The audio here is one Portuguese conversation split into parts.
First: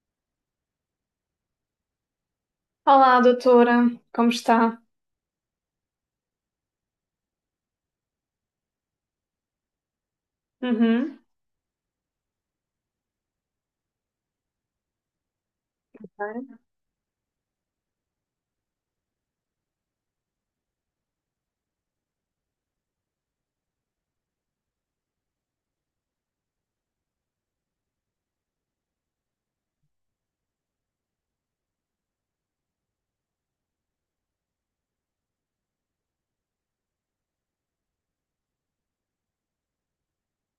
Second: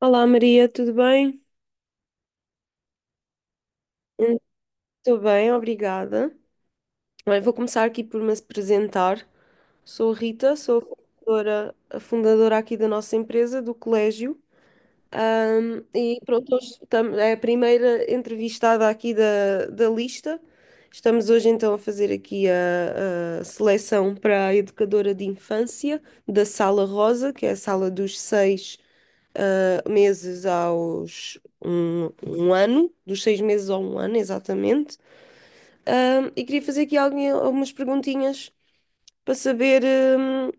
Olá Maria, tudo bem? Olá, doutora, como está? Estou bem, obrigada. Bem, vou começar aqui por me apresentar. Sou a Rita, sou a Uhum, fundadora, a fundadora aqui da nossa empresa, do colégio. E pronto, Bem, hoje é a primeira entrevistada aqui da lista. Estamos hoje então a fazer aqui a seleção para a educadora de infância da Sala Rosa, que é a sala dos seis meses aos um ano, dos seis meses ao um ano, exatamente. E queria fazer aqui algumas perguntinhas para saber hum,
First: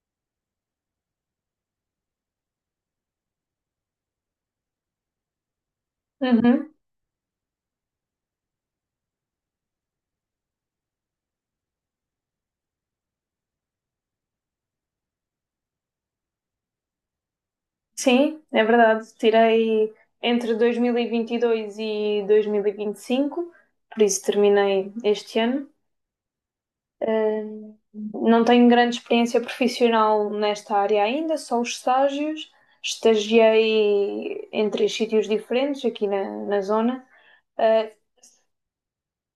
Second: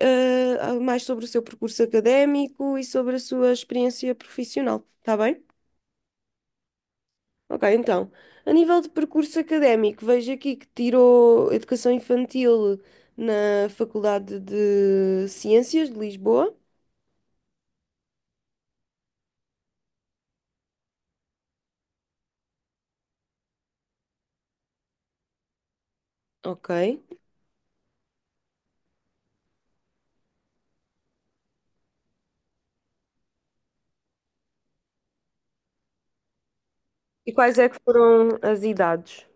ah, ah, mais sobre o seu percurso académico e sobre a sua experiência profissional, está bem? uhum. Ok, então, a nível de percurso académico, vejo aqui que tirou Educação Infantil na Faculdade de Ciências de Lisboa. Sim, é verdade. Tirei entre 2022 e 2025, por isso terminei este ano. Ok. Não tenho grande experiência profissional nesta área ainda, só os estágios. Estagiei em três sítios diferentes aqui na zona. E quais é que ah, foram as idades?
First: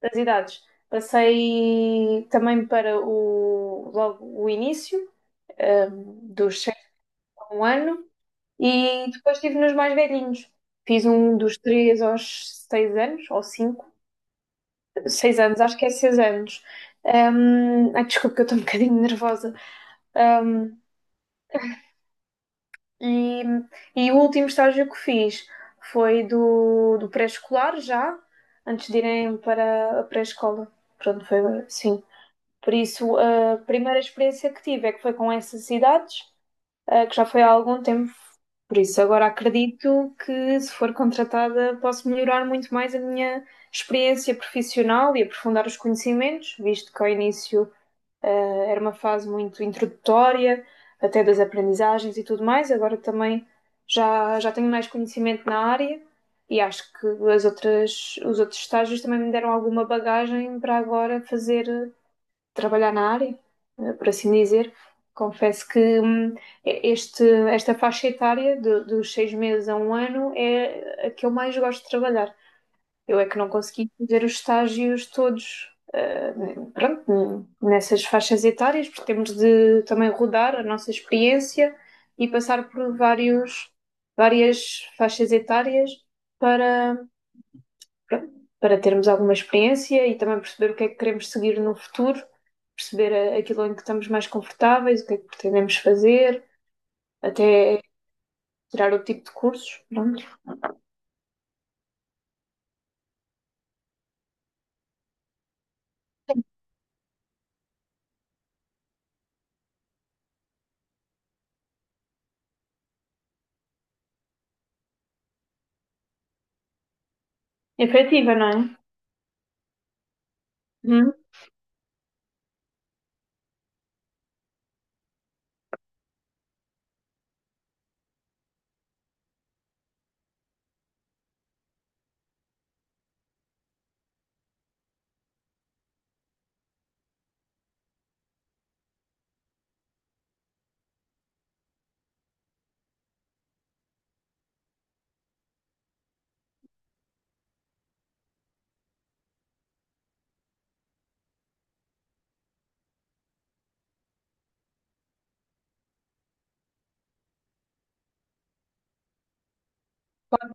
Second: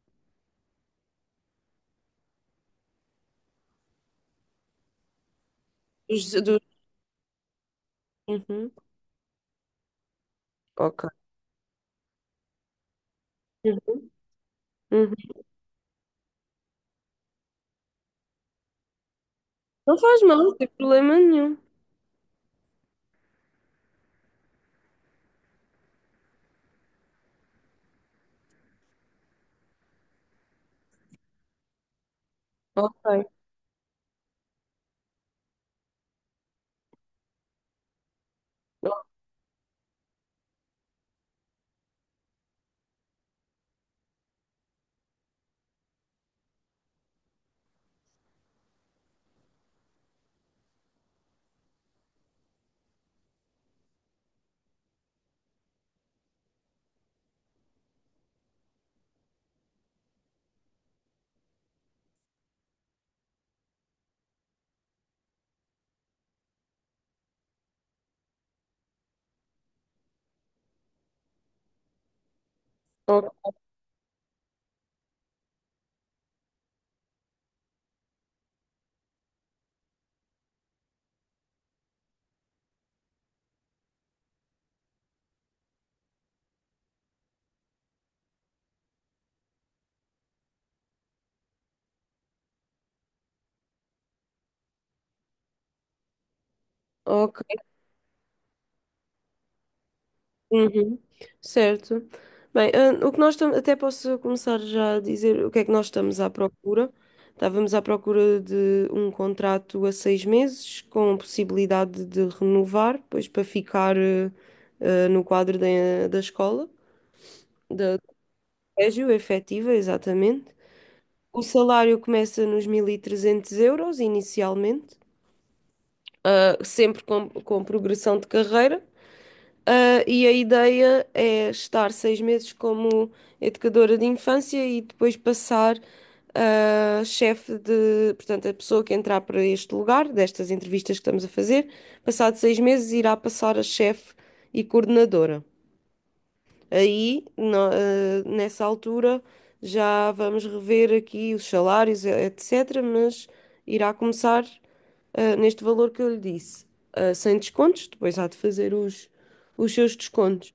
Das idades, passei também para o, logo o início, ah, Dos, dos dos... 6 a um ano. Uhum. E depois estive nos mais velhinhos. Fiz Ok. um dos três aos seis anos, ou cinco, Uhum, uhum. seis anos, acho que é seis anos. Ai, desculpa, que eu estou um bocadinho nervosa. Não faz mal, não tem Hum, problema nenhum. E, e o último estágio que fiz foi do pré-escolar já, antes de irem para a pré-escola. Pronto, foi, sim. Por isso, Ok, a primeira experiência que tive é que foi com essas idades, que já foi há algum tempo. Por isso, agora acredito que, se for contratada, posso melhorar muito mais a minha experiência profissional e aprofundar os conhecimentos, visto que ao início, era uma fase muito introdutória, até das aprendizagens e tudo mais. Agora também já tenho mais conhecimento na área e acho que as outras, os outros estágios também me deram alguma bagagem para agora fazer trabalhar na área, por assim dizer. Confesso que este, esta faixa etária dos seis meses a um ano é a que eu mais gosto de trabalhar. Eu é que o- não consegui fazer os estágios todos, pronto, nessas faixas etárias, porque temos de também rodar a nossa experiência e passar por vários, várias faixas etárias para, pronto, para termos alguma experiência e também perceber o que é que queremos seguir no futuro, perceber aquilo em que estamos mais confortáveis, o que é que pretendemos fazer, ok. até tirar o tipo de cursos. Pronto. Uhum. Certo. Bem, o que nós estamos, até posso começar já a dizer o que é que nós estamos à procura. Estávamos à procura de um contrato a 6 meses, com possibilidade de renovar, pois para ficar no quadro da escola, É do criativa, não é? colégio, efetiva, exatamente. Uhum. O salário começa nos 1300 euros inicialmente. Sempre com progressão de carreira. E a ideia é estar 6 meses como educadora de infância e depois passar a chefe portanto, a pessoa que entrar para este lugar, destas entrevistas que estamos a fazer, passado 6 meses irá passar a chefe e coordenadora. Aí, nessa altura, já vamos rever aqui os salários, etc., mas irá começar, neste valor que eu lhe disse, sem descontos, depois há de fazer os seus descontos.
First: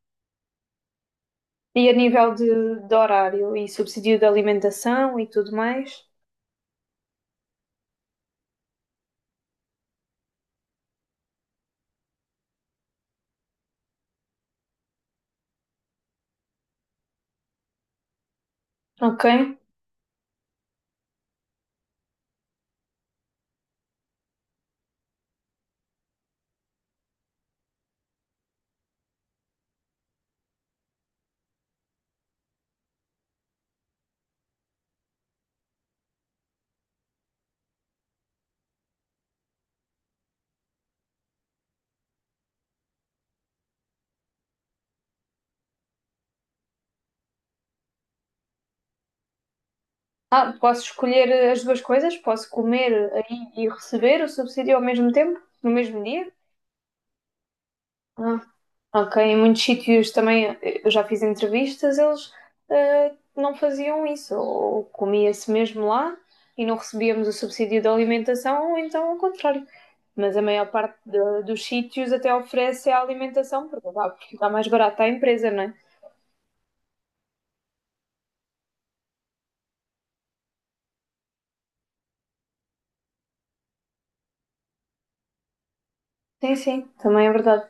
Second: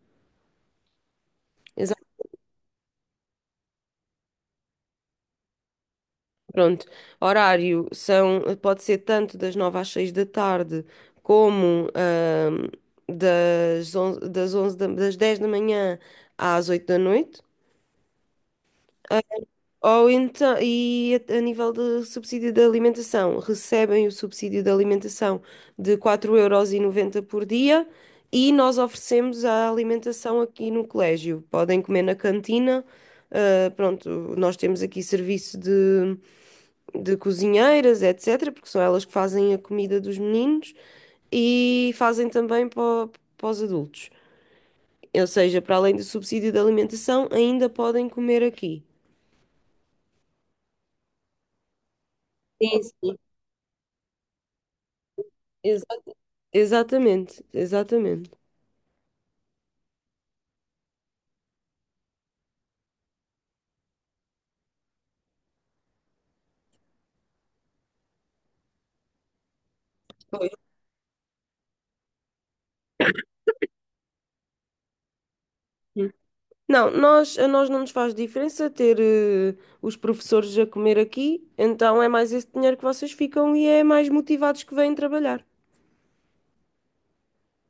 E a Exato, nível de horário e subsídio de alimentação e tudo mais. pronto. Horário são, pode ser tanto das 9 às 6 da tarde, como das 11, das 11 das 10 da manhã às 8 da noite. Ok. Ou então, e a nível de subsídio de alimentação, recebem o subsídio de alimentação de 4,90 euros por dia e nós oferecemos a alimentação aqui no colégio. Podem comer na cantina, pronto, nós temos aqui serviço de cozinheiras, etc., porque são elas que fazem a comida dos meninos e fazem também para os adultos. Ou seja, para além do subsídio de alimentação, ainda podem comer aqui. Ah, posso escolher as duas coisas? Posso comer Sim, aí e receber o subsídio ao mesmo tempo? No sim. mesmo dia? Exatamente, exatamente. Ah, ok, em muitos sítios também, eu já fiz entrevistas, eles não faziam isso, ou comia-se mesmo lá e não recebíamos o subsídio de alimentação, ou então ao contrário. Mas a Pois. maior parte dos sítios até oferece a alimentação, porque dá mais barato à empresa, não é? Hum. Não, a nós não nos faz diferença ter os professores a comer aqui, então é mais esse dinheiro que vocês ficam e é mais motivados que vêm trabalhar. Sim, sim, também é verdade.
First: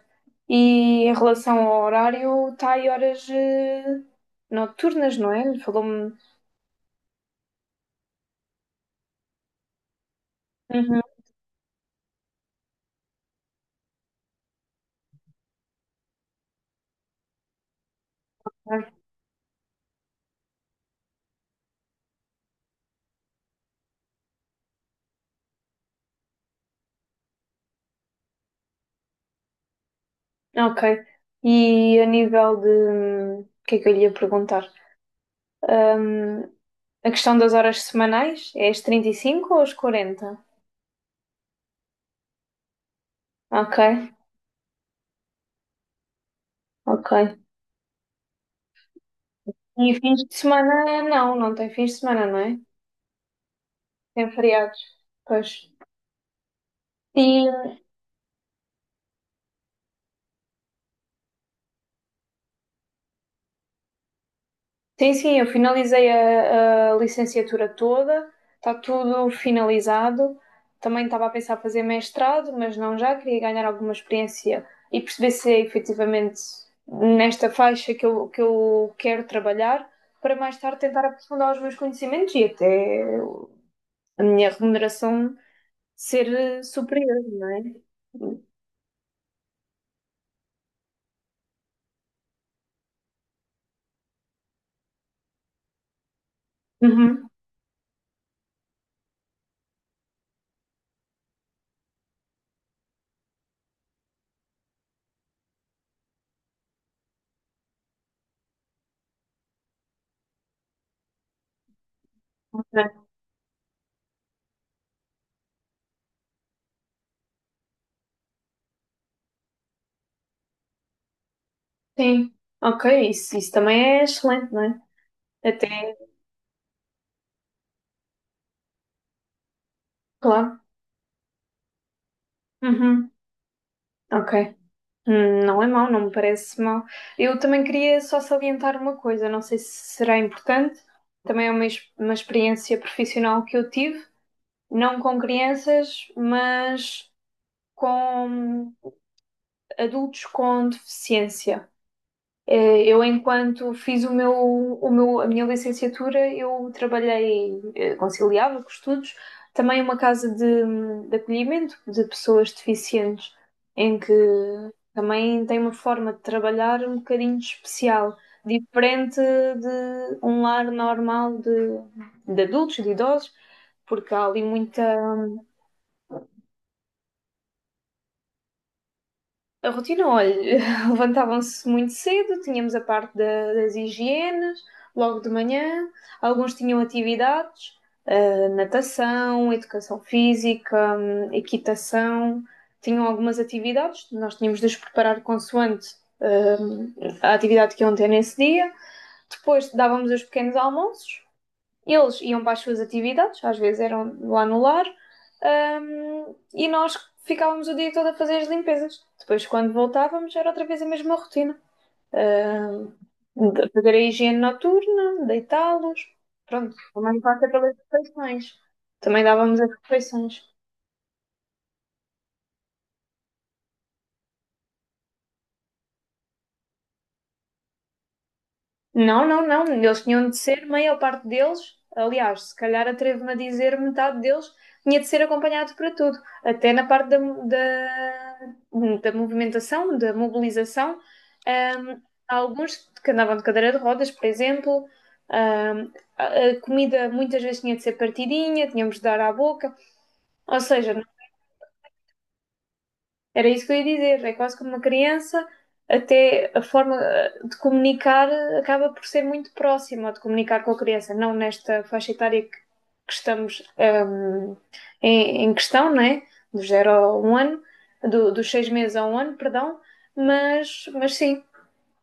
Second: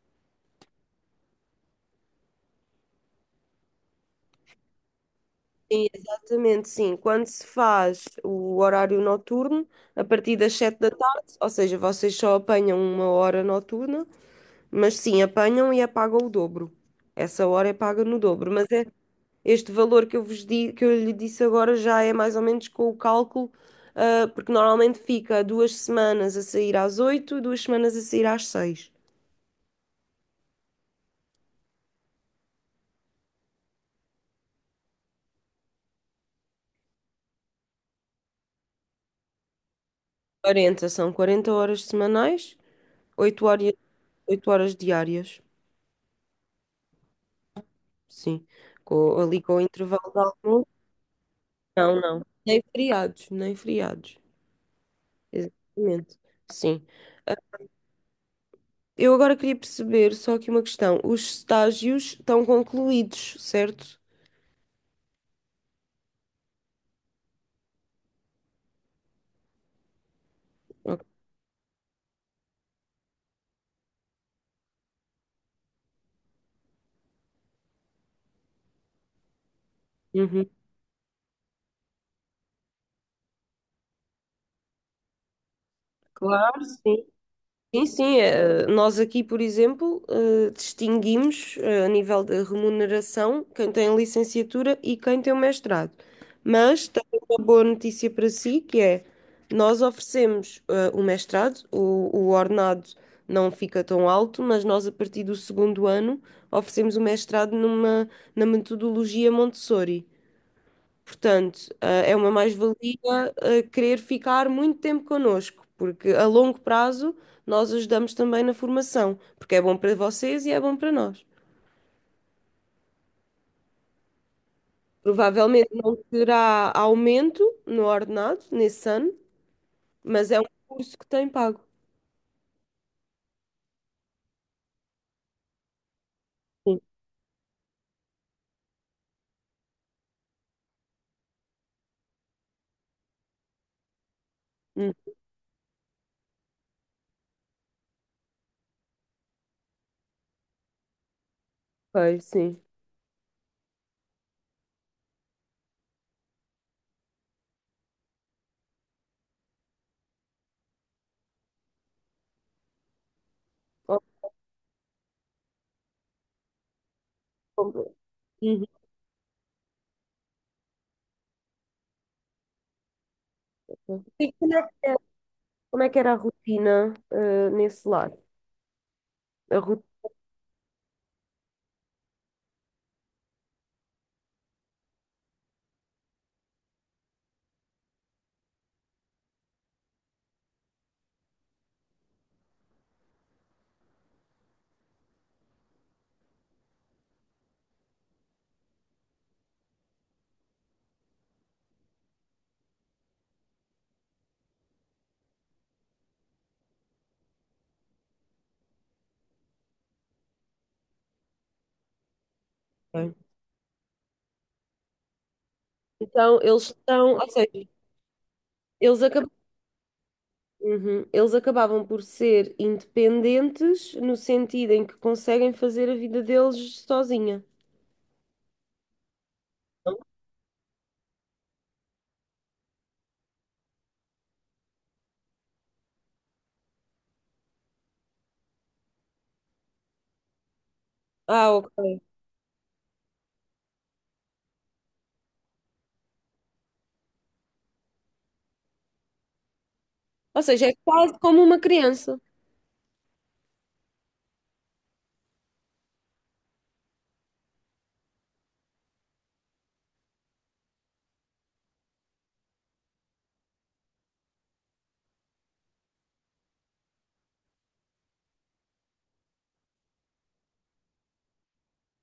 E em relação ao horário, está aí horas noturnas, não é? Sim, Falou-me. exatamente, sim. Quando se faz o horário noturno, a partir das sete da Uhum. tarde, ou seja, vocês só apanham uma hora noturna, mas sim, apanham e apagam o dobro. Essa hora é paga no dobro, mas é, este valor que eu lhe disse agora já é mais ou menos com o cálculo, porque normalmente fica duas semanas a sair às oito e duas semanas a sair às seis. Ok. E a nível de. O que é que eu lhe ia perguntar? Hum, A questão das horas semanais é as 35 ou as 40? Quarenta, são 40 horas semanais, 8 horas, Ok, 8 horas diárias, ok. sim. Ali com o E intervalo de fins de almoço. semana não, não tem fins de Não, não. semana, não é? Nem feriados, nem feriados. Tem feriados. Pois. Exatamente. Sim. E Eu agora queria perceber só aqui uma questão. Os estágios estão concluídos, certo? sim, sim, eu finalizei a licenciatura toda, está tudo finalizado. Ok. Também estava a pensar fazer mestrado, mas não já, queria ganhar alguma experiência e perceber se é efetivamente nesta faixa que que eu quero trabalhar, para Uhum. mais tarde tentar aprofundar os meus conhecimentos e até a minha remuneração ser Claro, sim. superior, não é? Sim, sim. Nós aqui, por exemplo, distinguimos a nível de remuneração quem tem licenciatura e quem tem o mestrado. Mas também Uhum. uma boa notícia para si, que é nós oferecemos o mestrado, o ordenado não fica tão alto, mas nós a partir do segundo ano oferecemos o mestrado na metodologia Montessori. Portanto, é uma Ok. mais-valia querer ficar muito tempo connosco, porque a longo prazo nós ajudamos também na formação, porque é bom para vocês e é bom para nós. Sim, ok, isso também é excelente, não é? Provavelmente não Até, terá aumento no ordenado nesse ano, mas é um claro. curso que tem pago. Uhum. Ok. Não é mau, não me parece Sim, mau. Eu também queria só salientar uma coisa, não sei se será importante, também é uma, uma experiência profissional que eu tive, hum, não com crianças, mas com adultos com deficiência. ok, sim. Eu, enquanto fiz a minha licenciatura, eu trabalhei, conciliava com estudos, também uma casa de acolhimento de pessoas deficientes, em Ó, que também tem uma forma de trabalhar um bocadinho com- especial, Uhum. diferente de um lar normal de adultos, de idosos, porque E há ali Como é muita. como é que era a rotina nesse lar? A A rotina, olha, levantavam-se muito cedo, tínhamos a parte das higienes, logo de manhã, alguns tinham atividades, natação, educação física, equitação, tinham algumas atividades, nós tínhamos de os preparar consoante, hum, a atividade que iam ter nesse dia. Depois dávamos os pequenos almoços, eles iam para as suas atividades, às vezes eram lá no lar, e nós ficávamos o dia todo a fazer as limpezas. Depois, quando voltávamos, era outra vez a mesma rotina. Rotina. De fazer a higiene noturna, deitá-los, Então, eles pronto, estão, também ou seja, passa pelas refeições. eles Também acabaram. dávamos as refeições. Uhum. Eles acabavam por ser independentes no sentido em que conseguem fazer a vida deles sozinha. Não, não, não. Eles tinham de ser, maior parte deles, aliás, se calhar atrevo-me a dizer, metade deles tinha de ser acompanhado para tudo, até na parte da movimentação, da mobilização. Ah, ok. Ahm, há alguns que andavam de cadeira de rodas, por exemplo. Ahm, a a comida muitas vezes tinha de ser partidinha, tínhamos de dar à boca. Ou Ou seja, é seja, quase como uma criança. era isso que eu ia dizer. É quase como uma criança, até a forma de comunicar acaba por ser muito próxima de comunicar com a criança, não nesta faixa etária que estamos, em, em questão, não é? Do zero a um ano, dos seis meses a um ano, perdão, mas sim,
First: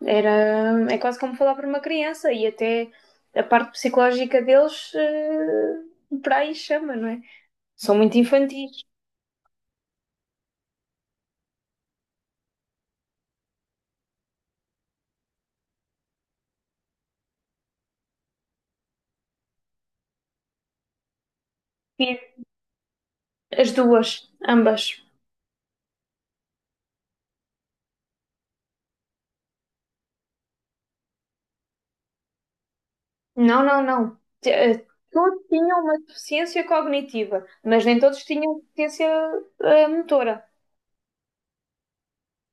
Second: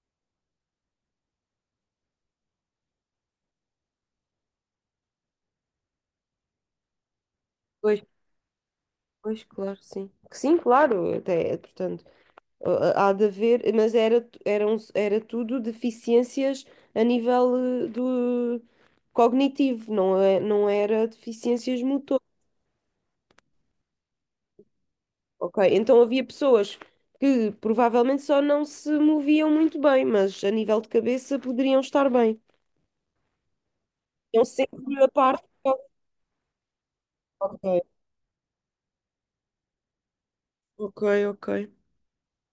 era, é quase como falar para uma criança e até a parte psicológica deles, por aí chama, não é? São Pois, muito infantis. pois, claro, sim. Sim, claro, até, portanto, há de haver, mas era tudo deficiências a nível do cognitivo, não é, não era deficiências motoras. E as duas, ambas. Ok, então havia pessoas que provavelmente só não se moviam muito bem, mas a nível de cabeça poderiam estar bem. Não, não, não. Então T- eh, sempre a Todos parte. tinham uma deficiência cognitiva, Ok, mas nem todos tinham deficiência motora. ok, ok.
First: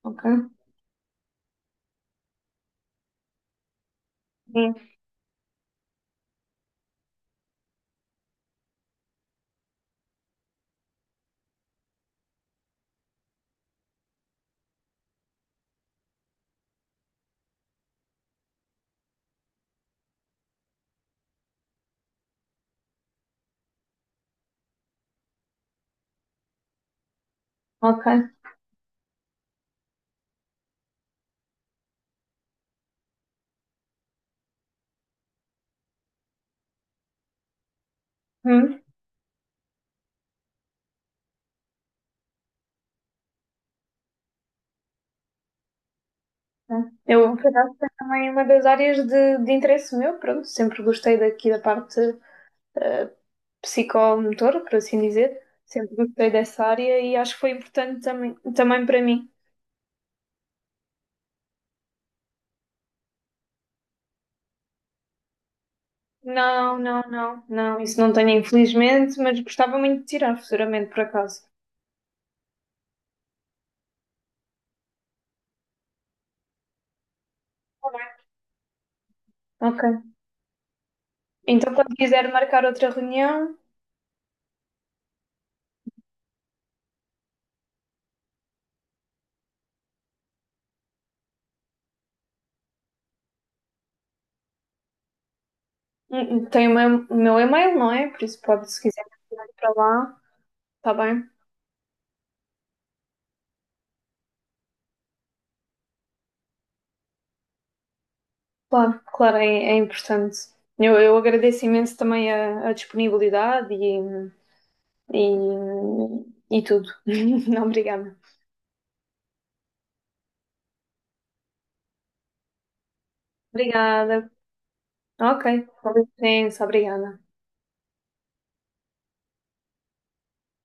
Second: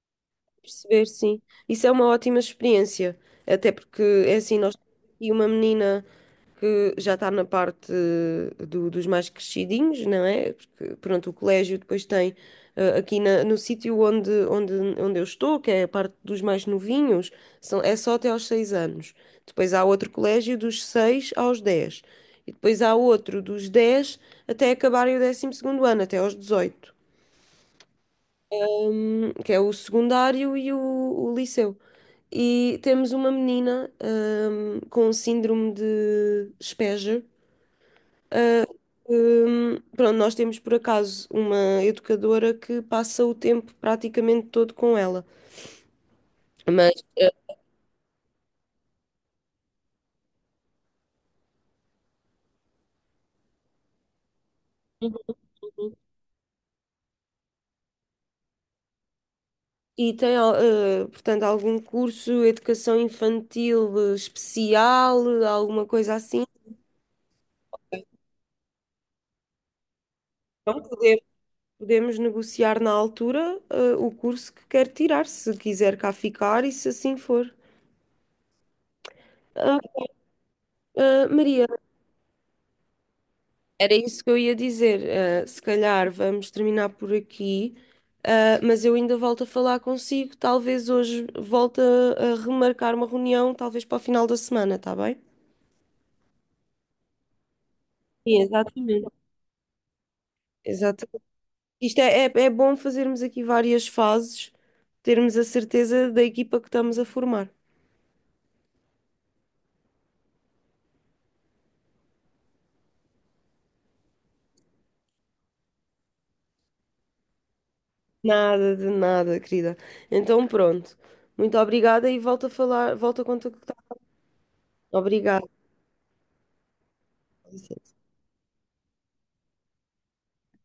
Ok. Perceber, sim. Isso é uma ótima experiência, até porque é assim, nós Sim. temos aqui uma menina que já está na parte dos mais crescidinhos, não é? Porque, pronto, o colégio depois tem aqui no sítio onde eu estou, que é a parte dos mais novinhos, é só até aos 6 anos. Depois há outro colégio dos 6 aos 10. E depois há outro dos 10 até acabarem o 12º ano, até aos 18, Ok. Que é o secundário e o liceu. E temos uma menina, com síndrome de Asperger. Hum. Pronto, nós temos por acaso uma educadora que passa o tempo praticamente todo com ela. Tá. Mas, eh, Eu, por acaso, é também uma das áreas de interesse meu, pronto, sempre gostei daqui da parte eh, psicomotora, por assim dizer. Uhum. Sempre gostei dessa área e acho que foi importante também, também para mim. E tem, portanto, algum curso, educação infantil especial, alguma coisa assim. Não, não, não, não, isso não tenho, infelizmente, mas gostava muito de tirar Então, futuramente, por podemos, acaso. podemos negociar na altura, o curso que quer tirar, se quiser cá ficar e se assim for. Tá bem. Ah, Ok. Maria, Então, quando quiser marcar outra reunião, era isso que eu ia dizer. Se calhar vamos terminar por aqui, mas eu ainda volto a falar consigo. Talvez hoje volte a remarcar uma reunião, talvez para o final da semana, está bem? Tem o meu e-mail, não é? Por isso Sim, pode, se quiser exatamente. ir para lá, está Exato. bem? Isto é bom fazermos aqui várias fases, termos a certeza da equipa que estamos a formar. Claro, claro, é, é importante. Eu agradeço imenso também a disponibilidade e tudo. Obrigada. Nada de nada, querida. Então pronto. Muito obrigada e volto a contactar. Obrigada. Obrigada. Ok, com licença, obrigada.